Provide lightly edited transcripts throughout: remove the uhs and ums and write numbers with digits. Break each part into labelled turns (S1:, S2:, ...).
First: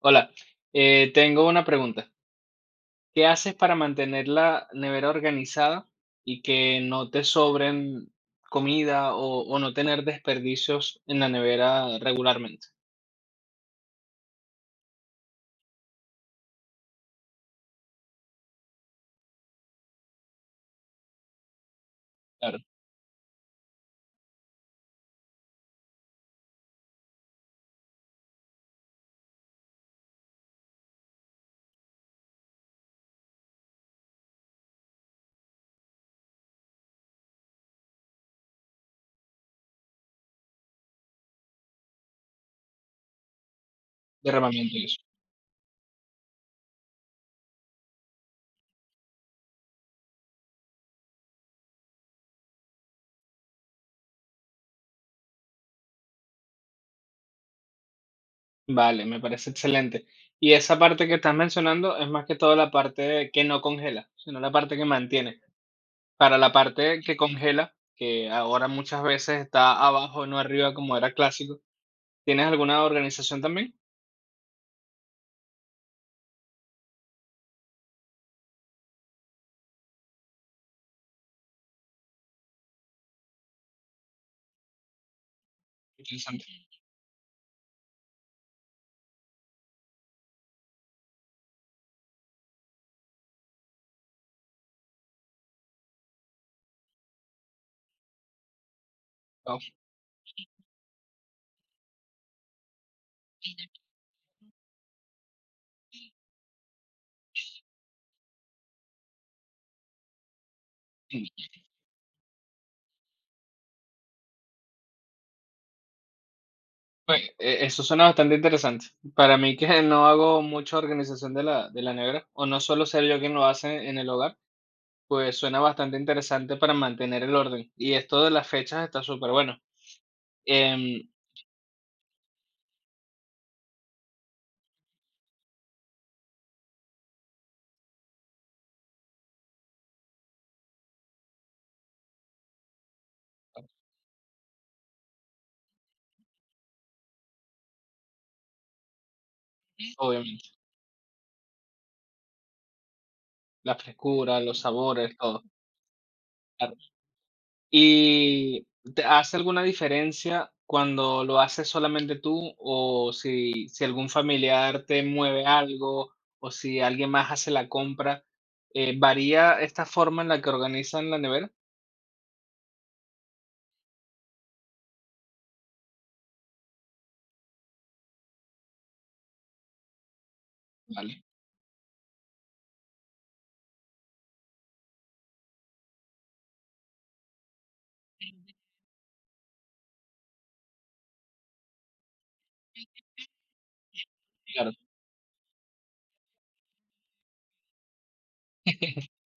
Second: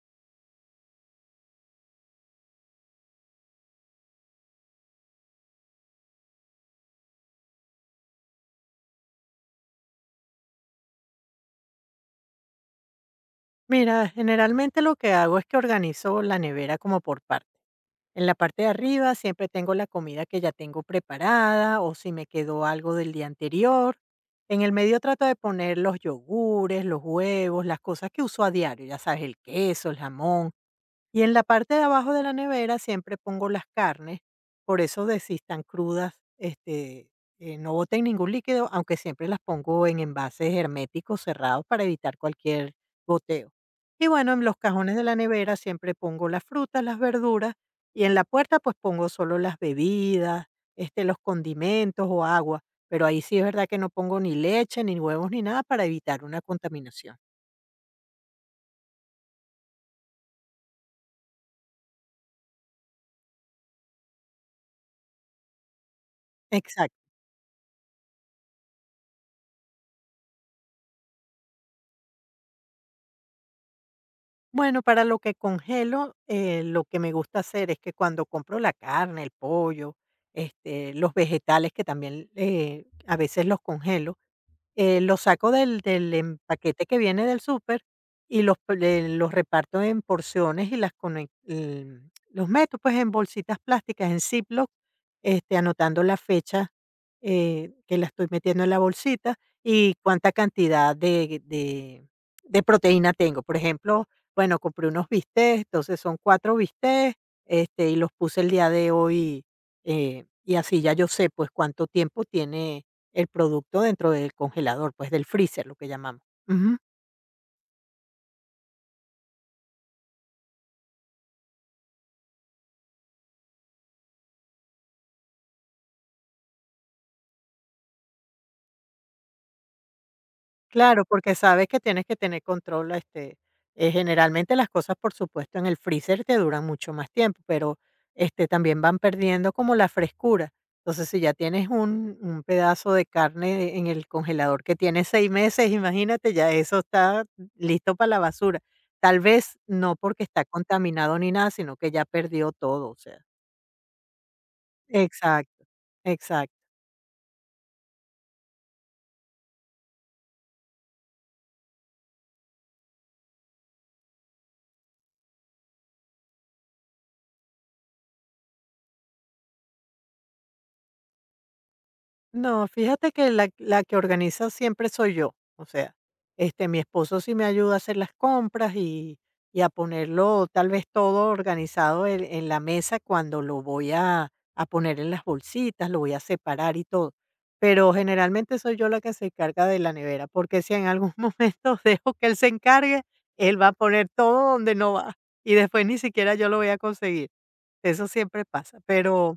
S1: Hola, tengo una pregunta. ¿Qué haces para mantener la nevera organizada y que no te sobren comida o no tener desperdicios en la nevera regularmente?
S2: Mira, generalmente lo que hago es que organizo la nevera como por parte. En la parte de arriba siempre tengo la comida que ya tengo preparada o si me
S1: Claro,
S2: quedó algo del día anterior. En el medio trato de poner los yogures, los huevos, las cosas que uso a diario, ya sabes, el queso, el jamón. Y en la parte de abajo de la nevera siempre pongo las carnes, por eso de si están crudas, no boten ningún líquido, aunque siempre las pongo en envases herméticos cerrados para evitar cualquier goteo. Y bueno, en los
S1: derramamiento y
S2: cajones
S1: eso.
S2: de la nevera siempre pongo las frutas, las verduras, y en la puerta pues pongo solo las bebidas, los condimentos o agua, pero ahí sí es verdad que no pongo ni leche, ni huevos, ni nada para evitar una contaminación.
S1: Vale, me parece excelente. Y esa parte que estás mencionando es más que todo la parte que no congela, sino la parte que mantiene. Para la parte
S2: Exacto.
S1: que congela, que ahora muchas veces está abajo, no arriba, como era clásico, ¿tienes alguna organización también?
S2: Bueno, para lo que congelo, lo que me gusta hacer es que cuando compro la carne, el pollo, los vegetales que también a veces los congelo, los saco del
S1: Interesante.
S2: paquete que viene del súper y los p le los reparto en porciones y los meto, pues, en bolsitas plásticas, en Ziploc, anotando la fecha, que la estoy metiendo en la bolsita
S1: Wao.
S2: y cuánta cantidad de proteína tengo. Por ejemplo, bueno, compré unos bistecs, entonces son 4 bistecs, y los puse el día de hoy, y así ya yo sé, pues, cuánto tiempo tiene el producto dentro del congelador, pues, del freezer, lo que llamamos. Ujú.
S1: Oye, eso suena bastante interesante. Para mí que no hago mucha organización de la nevera, o no suelo ser yo quien lo hace en el hogar, pues suena bastante interesante para mantener el orden. Y esto de las fechas está súper bueno.
S2: Claro,
S1: Em,
S2: porque sabes que tienes que tener control, generalmente las cosas, por supuesto, en el freezer te duran mucho más tiempo, pero, también van perdiendo como la frescura. Entonces, si ya tienes un pedazo de carne en el congelador que tiene 6 meses, imagínate, ya eso está listo para la basura. Tal vez no porque está
S1: obviamente,
S2: contaminado ni nada, sino que ya perdió todo, o sea.
S1: la frescura, los sabores, todo.
S2: Exacto, exacto.
S1: ¿Y te hace alguna diferencia cuando lo haces solamente tú o si algún familiar te mueve algo o si alguien más hace la compra? ¿Varía esta forma en la que organizan la nevera?
S2: No, fíjate que la que organiza siempre soy yo. O sea, mi esposo sí me ayuda a hacer las compras y a ponerlo tal vez
S1: Vale,
S2: todo organizado en la mesa cuando lo voy a poner en las bolsitas, lo voy a separar y todo. Pero generalmente soy yo la que se encarga de la nevera, porque si en algún momento dejo que él se encargue, él va a poner todo
S1: claro.
S2: donde no va y después ni siquiera yo lo voy a conseguir. Eso siempre pasa, pero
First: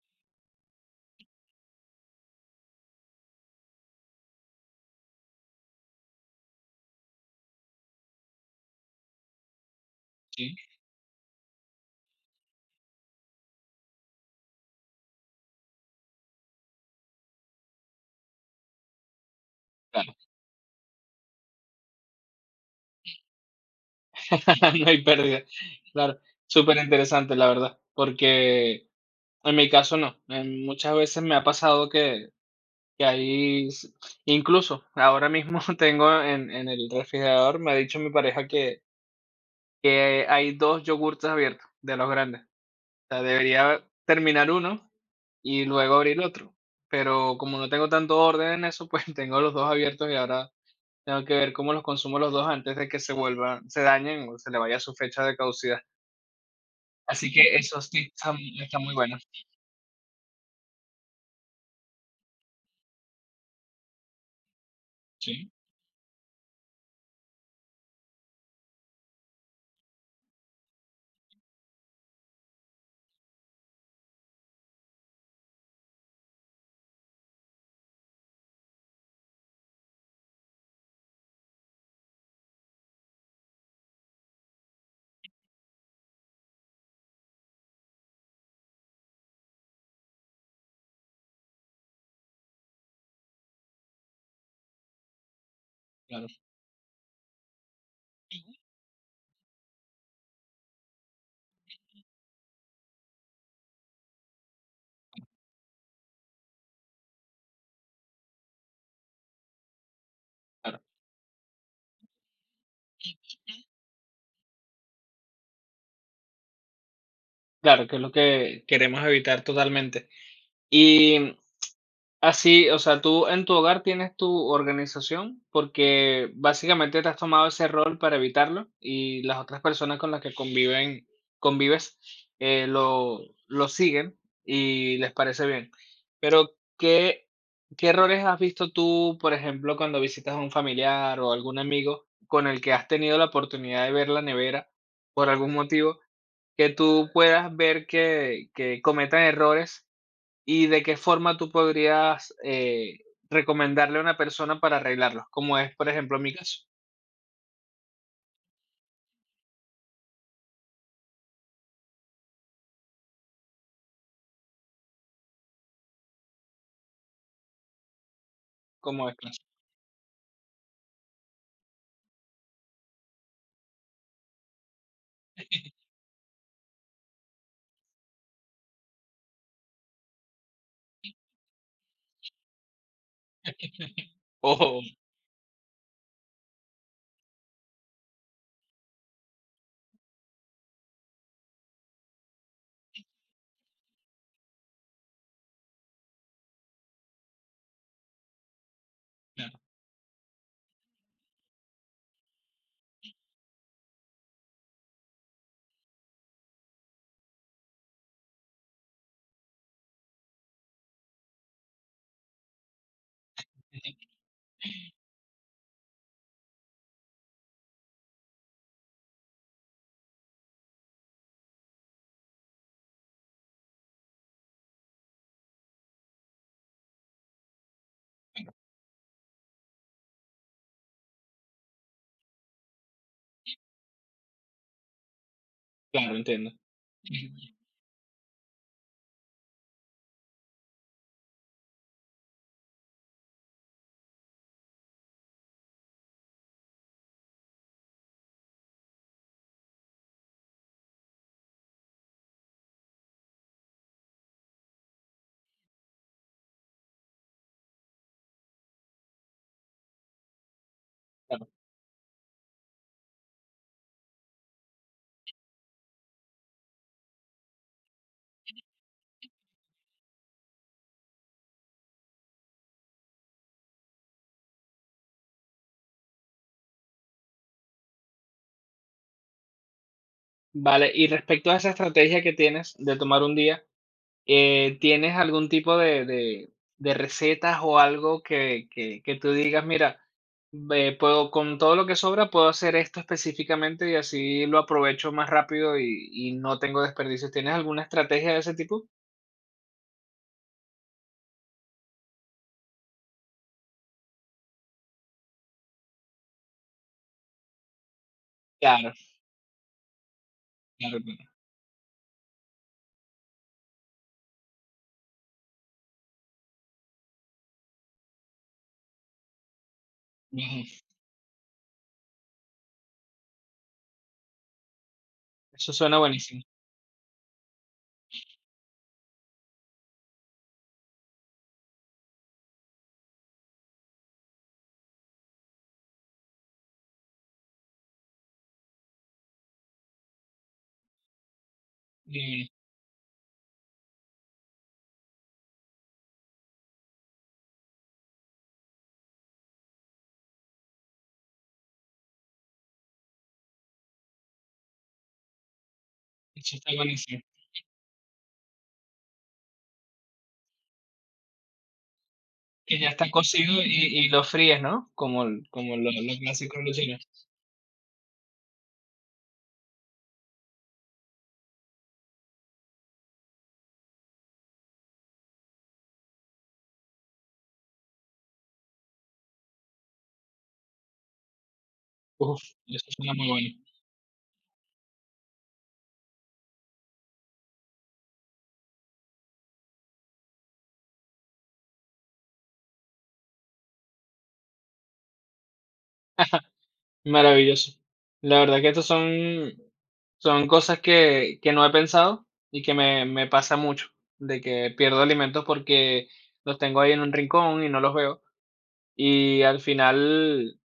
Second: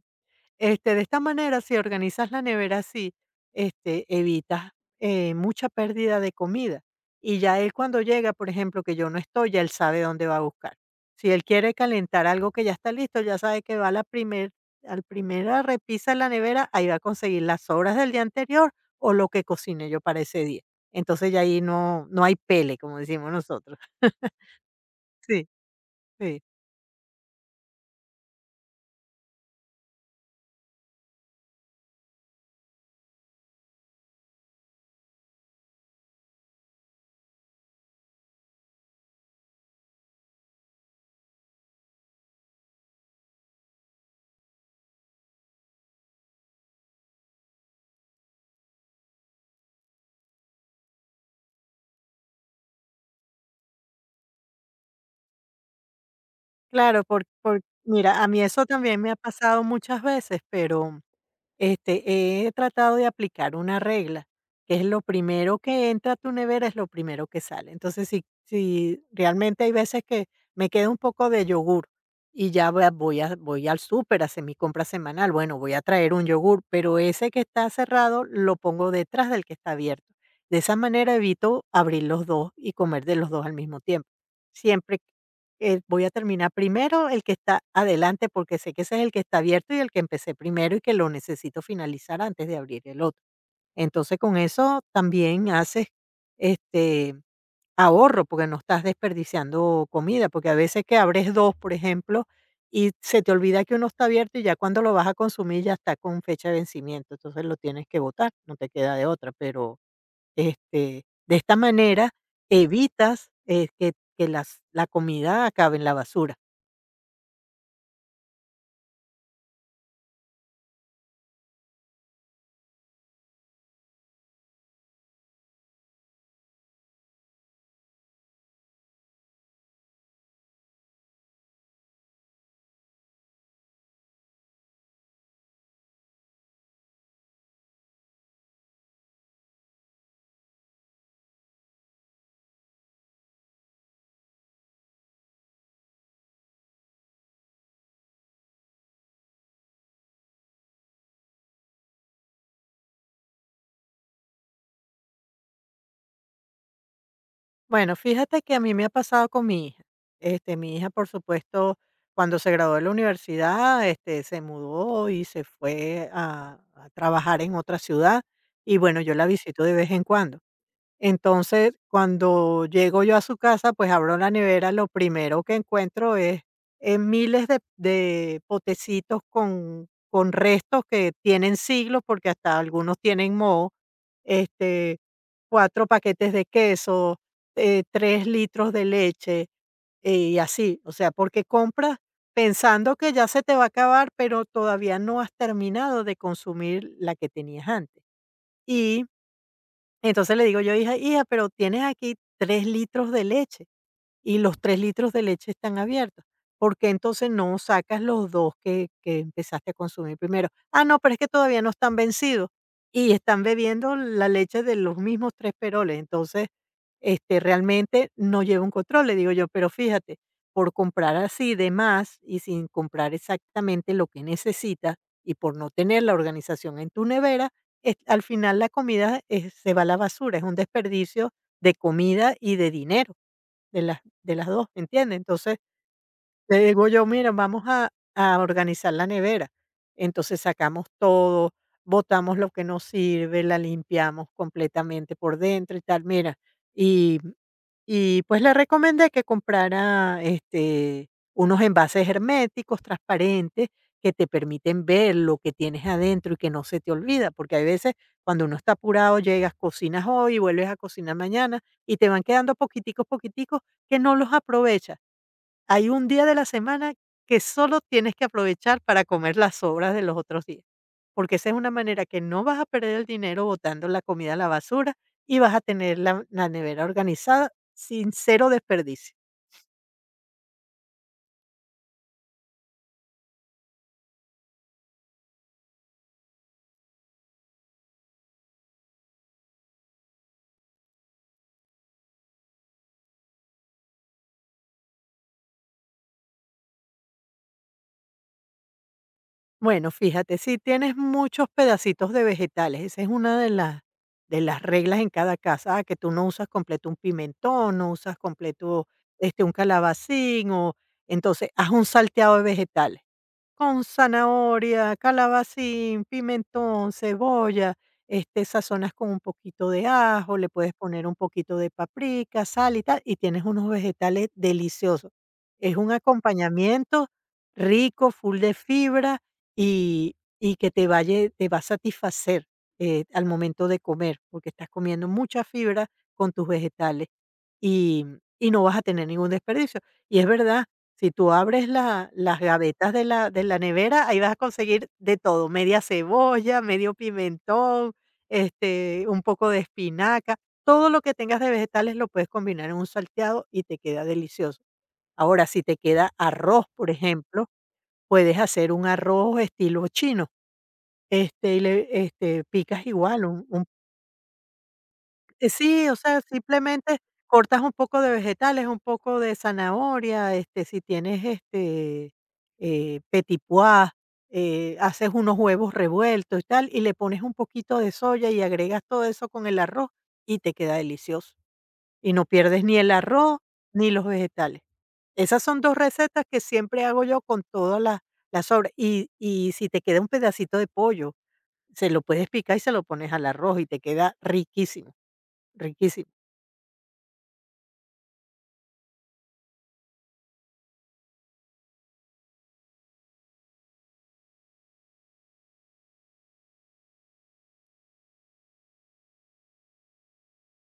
S2: de esta manera, si organizas la nevera así, evitas, mucha pérdida de comida. Y ya él cuando llega, por ejemplo, que yo no estoy, ya él sabe dónde va a
S1: Sí,
S2: buscar. Si él quiere calentar algo que ya está listo, ya sabe que va al primera repisa de la nevera, ahí va a conseguir las sobras del día anterior o lo que cocine yo
S1: claro.
S2: para ese día. Entonces ya ahí no, no hay pele, como decimos nosotros.
S1: No hay pérdida.
S2: Sí,
S1: Claro,
S2: sí.
S1: súper interesante, la verdad, porque en mi caso no. En muchas veces me ha pasado que ahí, incluso ahora mismo tengo en el refrigerador, me ha dicho mi pareja que hay dos yogurts abiertos de los grandes. O sea, debería terminar uno y luego abrir otro. Pero como no tengo tanto orden en eso, pues tengo los dos abiertos y ahora tengo que ver cómo los consumo los dos antes de que se vuelvan, se dañen o se le vaya su fecha de caducidad.
S2: Claro,
S1: Así que esos tips
S2: mira, a
S1: están,
S2: mí eso
S1: están muy
S2: también me ha
S1: buenos.
S2: pasado muchas veces, pero. He tratado de aplicar una regla, que es lo
S1: Sí,
S2: primero que entra a tu nevera es lo primero que sale. Entonces, si realmente hay veces que me queda un poco de yogur y ya voy al súper a hacer mi compra semanal, bueno, voy a traer un yogur, pero ese que está cerrado lo pongo detrás del que está abierto. De esa manera evito abrir los dos y comer de los dos al mismo tiempo. Siempre voy a terminar primero el que está adelante, porque sé que ese es el que está abierto y el que empecé primero y que lo necesito finalizar antes de abrir el otro. Entonces, con eso también haces
S1: claro,
S2: este ahorro, porque no estás desperdiciando comida, porque a veces que abres dos, por ejemplo, y se te olvida que uno está abierto y ya cuando lo vas a consumir ya está con fecha de vencimiento, entonces lo tienes que botar, no te queda de otra, pero
S1: claro.
S2: de esta manera evitas que la comida acabe en la basura.
S1: Claro, que es lo que queremos evitar totalmente. Y así, o sea, tú en tu hogar tienes tu organización porque básicamente te has tomado ese rol para evitarlo y las otras personas con las que convives eh, lo, lo siguen y les parece bien. Pero, ¿qué, ¿qué errores has visto tú, por ejemplo, cuando visitas a un familiar o algún amigo con el que has tenido la oportunidad de ver la nevera por algún motivo, que tú puedas ver que cometan errores? ¿Y de qué forma tú podrías, recomendarle a una persona para arreglarlos? Como es, por ejemplo, mi caso,
S2: Bueno, fíjate que a mí me ha pasado con mi hija. Mi hija, por supuesto, cuando se graduó de la universidad, se mudó y se fue a trabajar en otra ciudad. Y bueno,
S1: como
S2: yo
S1: es
S2: la
S1: caso.
S2: visito de vez en cuando. Entonces, cuando llego yo a su casa, pues abro la nevera, lo primero que encuentro es miles de potecitos con restos que tienen siglos, porque hasta algunos tienen moho,
S1: Oh,
S2: este, 4 paquetes de queso, 3 litros de leche, y así. O sea, porque compras pensando que ya se te va a acabar, pero todavía no has terminado de consumir la que tenías antes. Y
S1: claro,
S2: entonces le digo yo: "Hija, hija, pero tienes aquí 3 litros de leche", y los 3 litros de leche están abiertos. ¿Por qué entonces no sacas los 2 que empezaste a consumir primero? Ah, no, pero es que todavía no están vencidos y están bebiendo la leche de los mismos 3 peroles. Entonces, realmente no lleva un control, le digo yo, pero fíjate, por comprar así de más y sin comprar exactamente lo que necesitas y por no tener la organización en tu nevera, es al final la comida, se va a la basura, es un desperdicio de comida y de dinero de las dos, ¿entiendes? Entonces,
S1: claro, entiendo.
S2: le digo yo: "Mira, vamos a organizar la nevera". Entonces sacamos todo, botamos lo que no sirve, la limpiamos completamente por dentro y tal, mira, y y pues le recomendé que comprara, unos envases herméticos transparentes que te permiten ver lo que tienes adentro y que no se te olvida, porque hay veces cuando uno está apurado, llegas, cocinas hoy, vuelves a cocinar
S1: Claro.
S2: mañana y te van quedando poquiticos, poquiticos que no los aprovechas. Hay un día de la semana que solo tienes que aprovechar para comer las sobras de los otros días, porque esa es una manera que no vas a perder el dinero botando la comida a la basura y vas a tener la nevera organizada sin cero desperdicio.
S1: Vale, y respecto a esa estrategia que tienes de tomar un día, ¿tienes algún tipo de recetas o algo que tú digas: "Mira, ve puedo con todo lo que sobra, puedo hacer esto específicamente y así lo aprovecho más rápido y no tengo desperdicios"? ¿Tienes alguna estrategia de ese tipo?
S2: Bueno, fíjate, si tienes muchos pedacitos de vegetales, esa es una de las reglas en cada casa, que tú no usas completo un pimentón, no usas completo
S1: Claro,
S2: un calabacín, o
S1: claro, claro.
S2: entonces haz un salteado de vegetales con zanahoria, calabacín, pimentón, cebolla, sazonas con un poquito de ajo, le puedes poner un poquito de paprika, sal y tal, y tienes unos vegetales deliciosos.
S1: Eso
S2: Es un
S1: suena buenísimo.
S2: acompañamiento rico, full de fibra y que te va a satisfacer al momento de comer, porque estás comiendo mucha fibra con tus vegetales y, y no vas a tener ningún desperdicio. Y es verdad, si tú abres la las
S1: Y
S2: gavetas de la nevera, ahí vas a conseguir de todo, media cebolla, medio pimentón, un poco de espinaca, todo lo que tengas de vegetales lo puedes combinar en un salteado y te queda delicioso. Ahora, si te queda
S1: eso
S2: arroz,
S1: está
S2: por
S1: buenísimo.
S2: ejemplo, puedes hacer un arroz estilo chino,
S1: Que
S2: picas
S1: ya está
S2: igual
S1: cocido
S2: un
S1: y lo fríes, ¿no? Como, como
S2: sí,
S1: lo,
S2: o
S1: lo
S2: sea,
S1: clásico de los
S2: simplemente
S1: chinos.
S2: cortas un poco de vegetales, un poco de zanahoria, si tienes, petit pois, haces unos huevos revueltos y tal, y le pones un poquito de soya y agregas todo eso con el arroz y te queda delicioso. Y no
S1: Uf,
S2: pierdes ni
S1: eso
S2: el
S1: suena muy
S2: arroz
S1: bueno.
S2: ni los vegetales. Esas son 2 recetas que siempre hago yo con todas las sobras. Y si te queda un pedacito de pollo, se lo puedes picar y se lo pones al arroz y te queda riquísimo, riquísimo.
S1: Maravilloso. La verdad que estos son, son cosas que no he pensado y que me pasa mucho, de que pierdo alimentos porque los tengo ahí en un rincón y no los veo. Y al final,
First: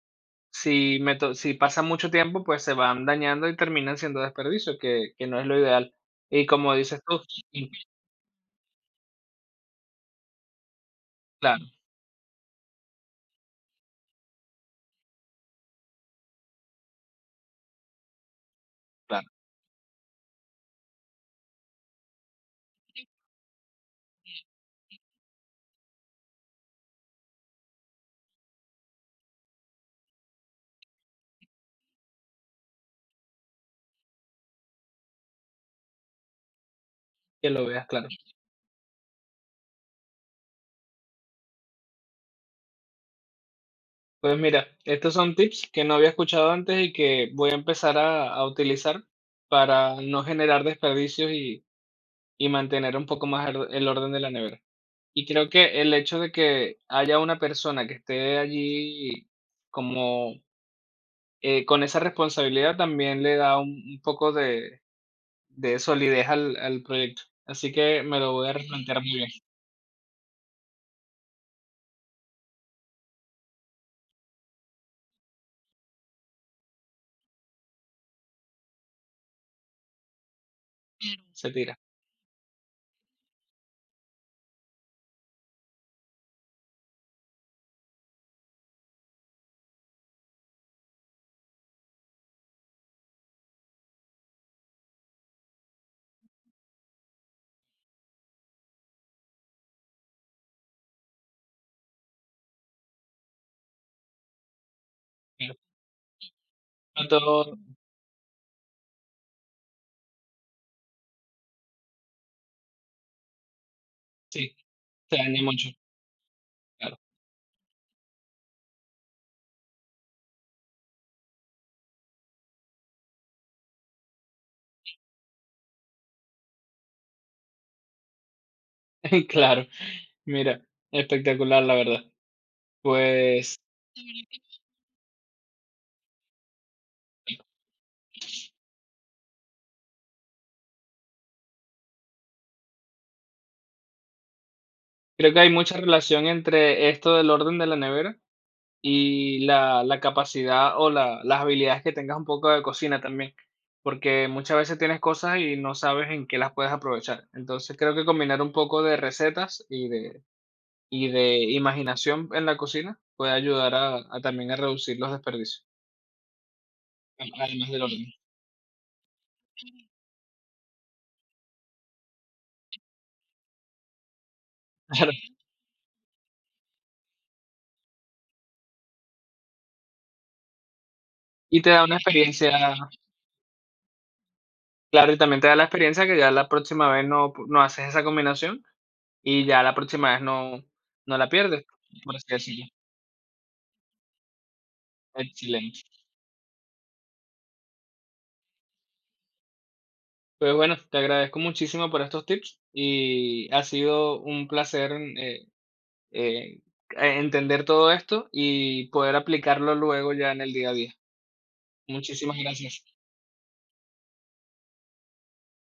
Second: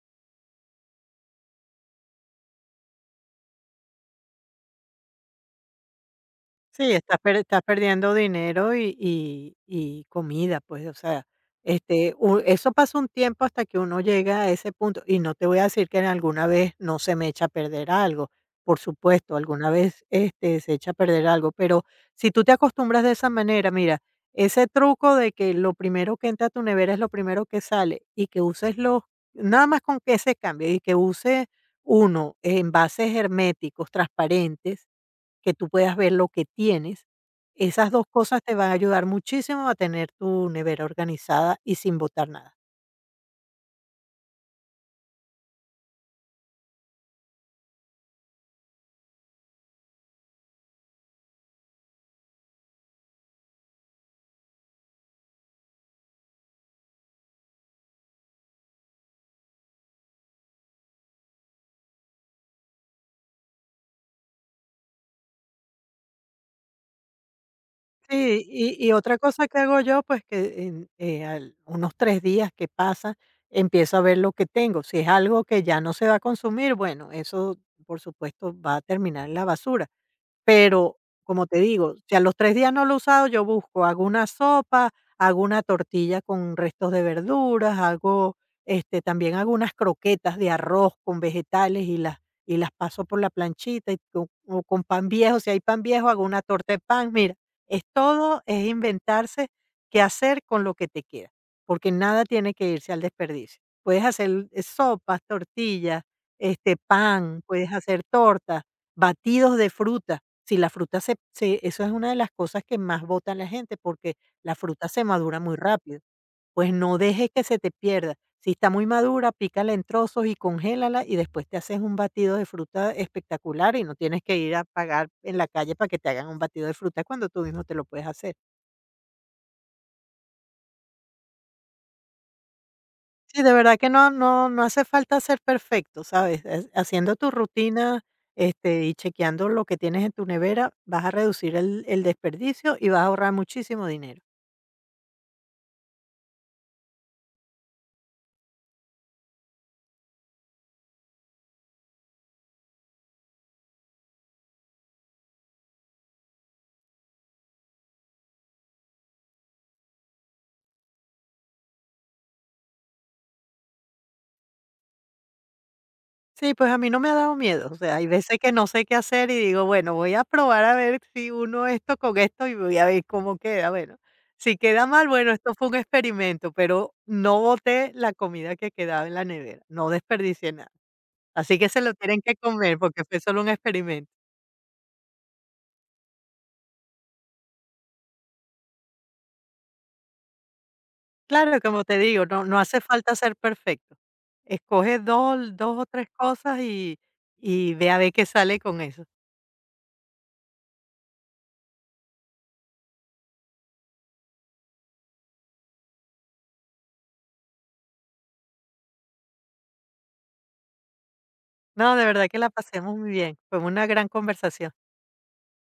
S1: si, si pasa mucho tiempo, pues se van dañando y terminan siendo desperdicio, que no es lo ideal. Y como
S2: Sí,
S1: dices
S2: estás
S1: tú,
S2: per estás perdiendo dinero y comida, pues, o sea,
S1: claro,
S2: este, u eso pasa un tiempo hasta que uno llega a ese punto, y no te voy a decir que en alguna vez no se me echa a perder algo, por
S1: claro,
S2: supuesto, alguna vez, se echa a perder algo, pero si tú te acostumbras de esa manera, mira, ese truco de que lo primero que entra a tu nevera es lo primero que sale, y que uses los nada más con que ese cambio, y que uses uno envases herméticos transparentes, que tú puedas ver lo que tienes.
S1: que lo veas
S2: Esas 2
S1: claro.
S2: cosas te van a ayudar muchísimo a tener tu nevera organizada y sin botar nada.
S1: Pues mira, estos son tips que no había escuchado antes y que voy a empezar a utilizar para no generar desperdicios y mantener un poco más el orden de la nevera. Y creo que el hecho de que haya una persona que esté allí como con esa responsabilidad también le da un poco de solidez al proyecto. Así que me lo
S2: Sí,
S1: voy a
S2: y
S1: replantear muy
S2: otra
S1: bien.
S2: cosa que hago yo, pues, que al unos 3 días que pasa empiezo a ver lo que tengo. Si es algo que ya no se va a consumir, bueno, eso, por supuesto, va a terminar en la basura. Pero, como
S1: Se
S2: te
S1: tira.
S2: digo, si a los 3 días no lo he usado, yo busco, hago una sopa, hago, una tortilla con restos de verduras, también hago unas croquetas de arroz con vegetales y las paso por la planchita y con pan viejo, si hay pan viejo, hago una torta de pan. Mira, es todo, es inventarse qué hacer con lo que te queda, porque nada tiene que irse al desperdicio. Puedes hacer, sopas,
S1: Pero
S2: tortillas,
S1: no todo,
S2: pan, puedes hacer tortas, batidos de fruta. Si la fruta se se Eso es una de las cosas que más bota la gente, porque la
S1: sí,
S2: fruta se
S1: se
S2: madura
S1: daña
S2: muy
S1: mucho.
S2: rápido. Pues no
S1: Claro,
S2: dejes que se te pierda. Si está muy madura, pícala en trozos y congélala, y después te haces un batido de fruta espectacular, y no tienes que ir a pagar en la calle para que te hagan un batido de fruta cuando tú mismo te lo puedes hacer.
S1: claro. Mira, espectacular, la verdad.
S2: Sí, de
S1: Pues,
S2: verdad que no hace falta ser perfecto, ¿sabes? Es haciendo tu rutina, y chequeando lo que tienes en tu nevera, vas a reducir el desperdicio y vas a ahorrar muchísimo dinero.
S1: creo que hay mucha relación entre esto del orden de la nevera y la capacidad o la las habilidades que tengas un poco de cocina también, porque muchas veces tienes cosas y no sabes en qué las puedes aprovechar. Entonces, creo que combinar un poco de recetas y de imaginación en la cocina puede ayudar a también a reducir los desperdicios,
S2: Sí, pues a mí no me ha dado miedo,
S1: además
S2: o
S1: del
S2: sea,
S1: orden.
S2: hay veces que no sé qué hacer y digo, bueno, voy a probar a ver si uno esto con esto y voy a ver cómo queda. Bueno, si queda mal,
S1: Claro.
S2: bueno, esto fue un experimento, pero no boté la comida que quedaba en la nevera, no desperdicié nada. Así
S1: Y
S2: que
S1: te
S2: se
S1: da
S2: lo
S1: una
S2: tienen que
S1: experiencia
S2: comer porque fue solo un experimento.
S1: claro, y también te da la experiencia que ya la próxima vez no haces esa combinación. Y ya la próxima vez no no la
S2: Claro,
S1: pierdes,
S2: como te
S1: por
S2: digo,
S1: así
S2: no, no
S1: decirlo.
S2: hace falta ser perfecto. Escoge dos, dos o
S1: Excelente.
S2: tres cosas y ve a ver qué sale con eso.
S1: Pues bueno, te agradezco muchísimo por estos tips y ha sido un placer, eh, entender todo esto y poder aplicarlo luego ya en el día a día.
S2: No, de verdad que
S1: Muchísimas
S2: la
S1: gracias.
S2: pasemos muy bien. Fue una gran conversación.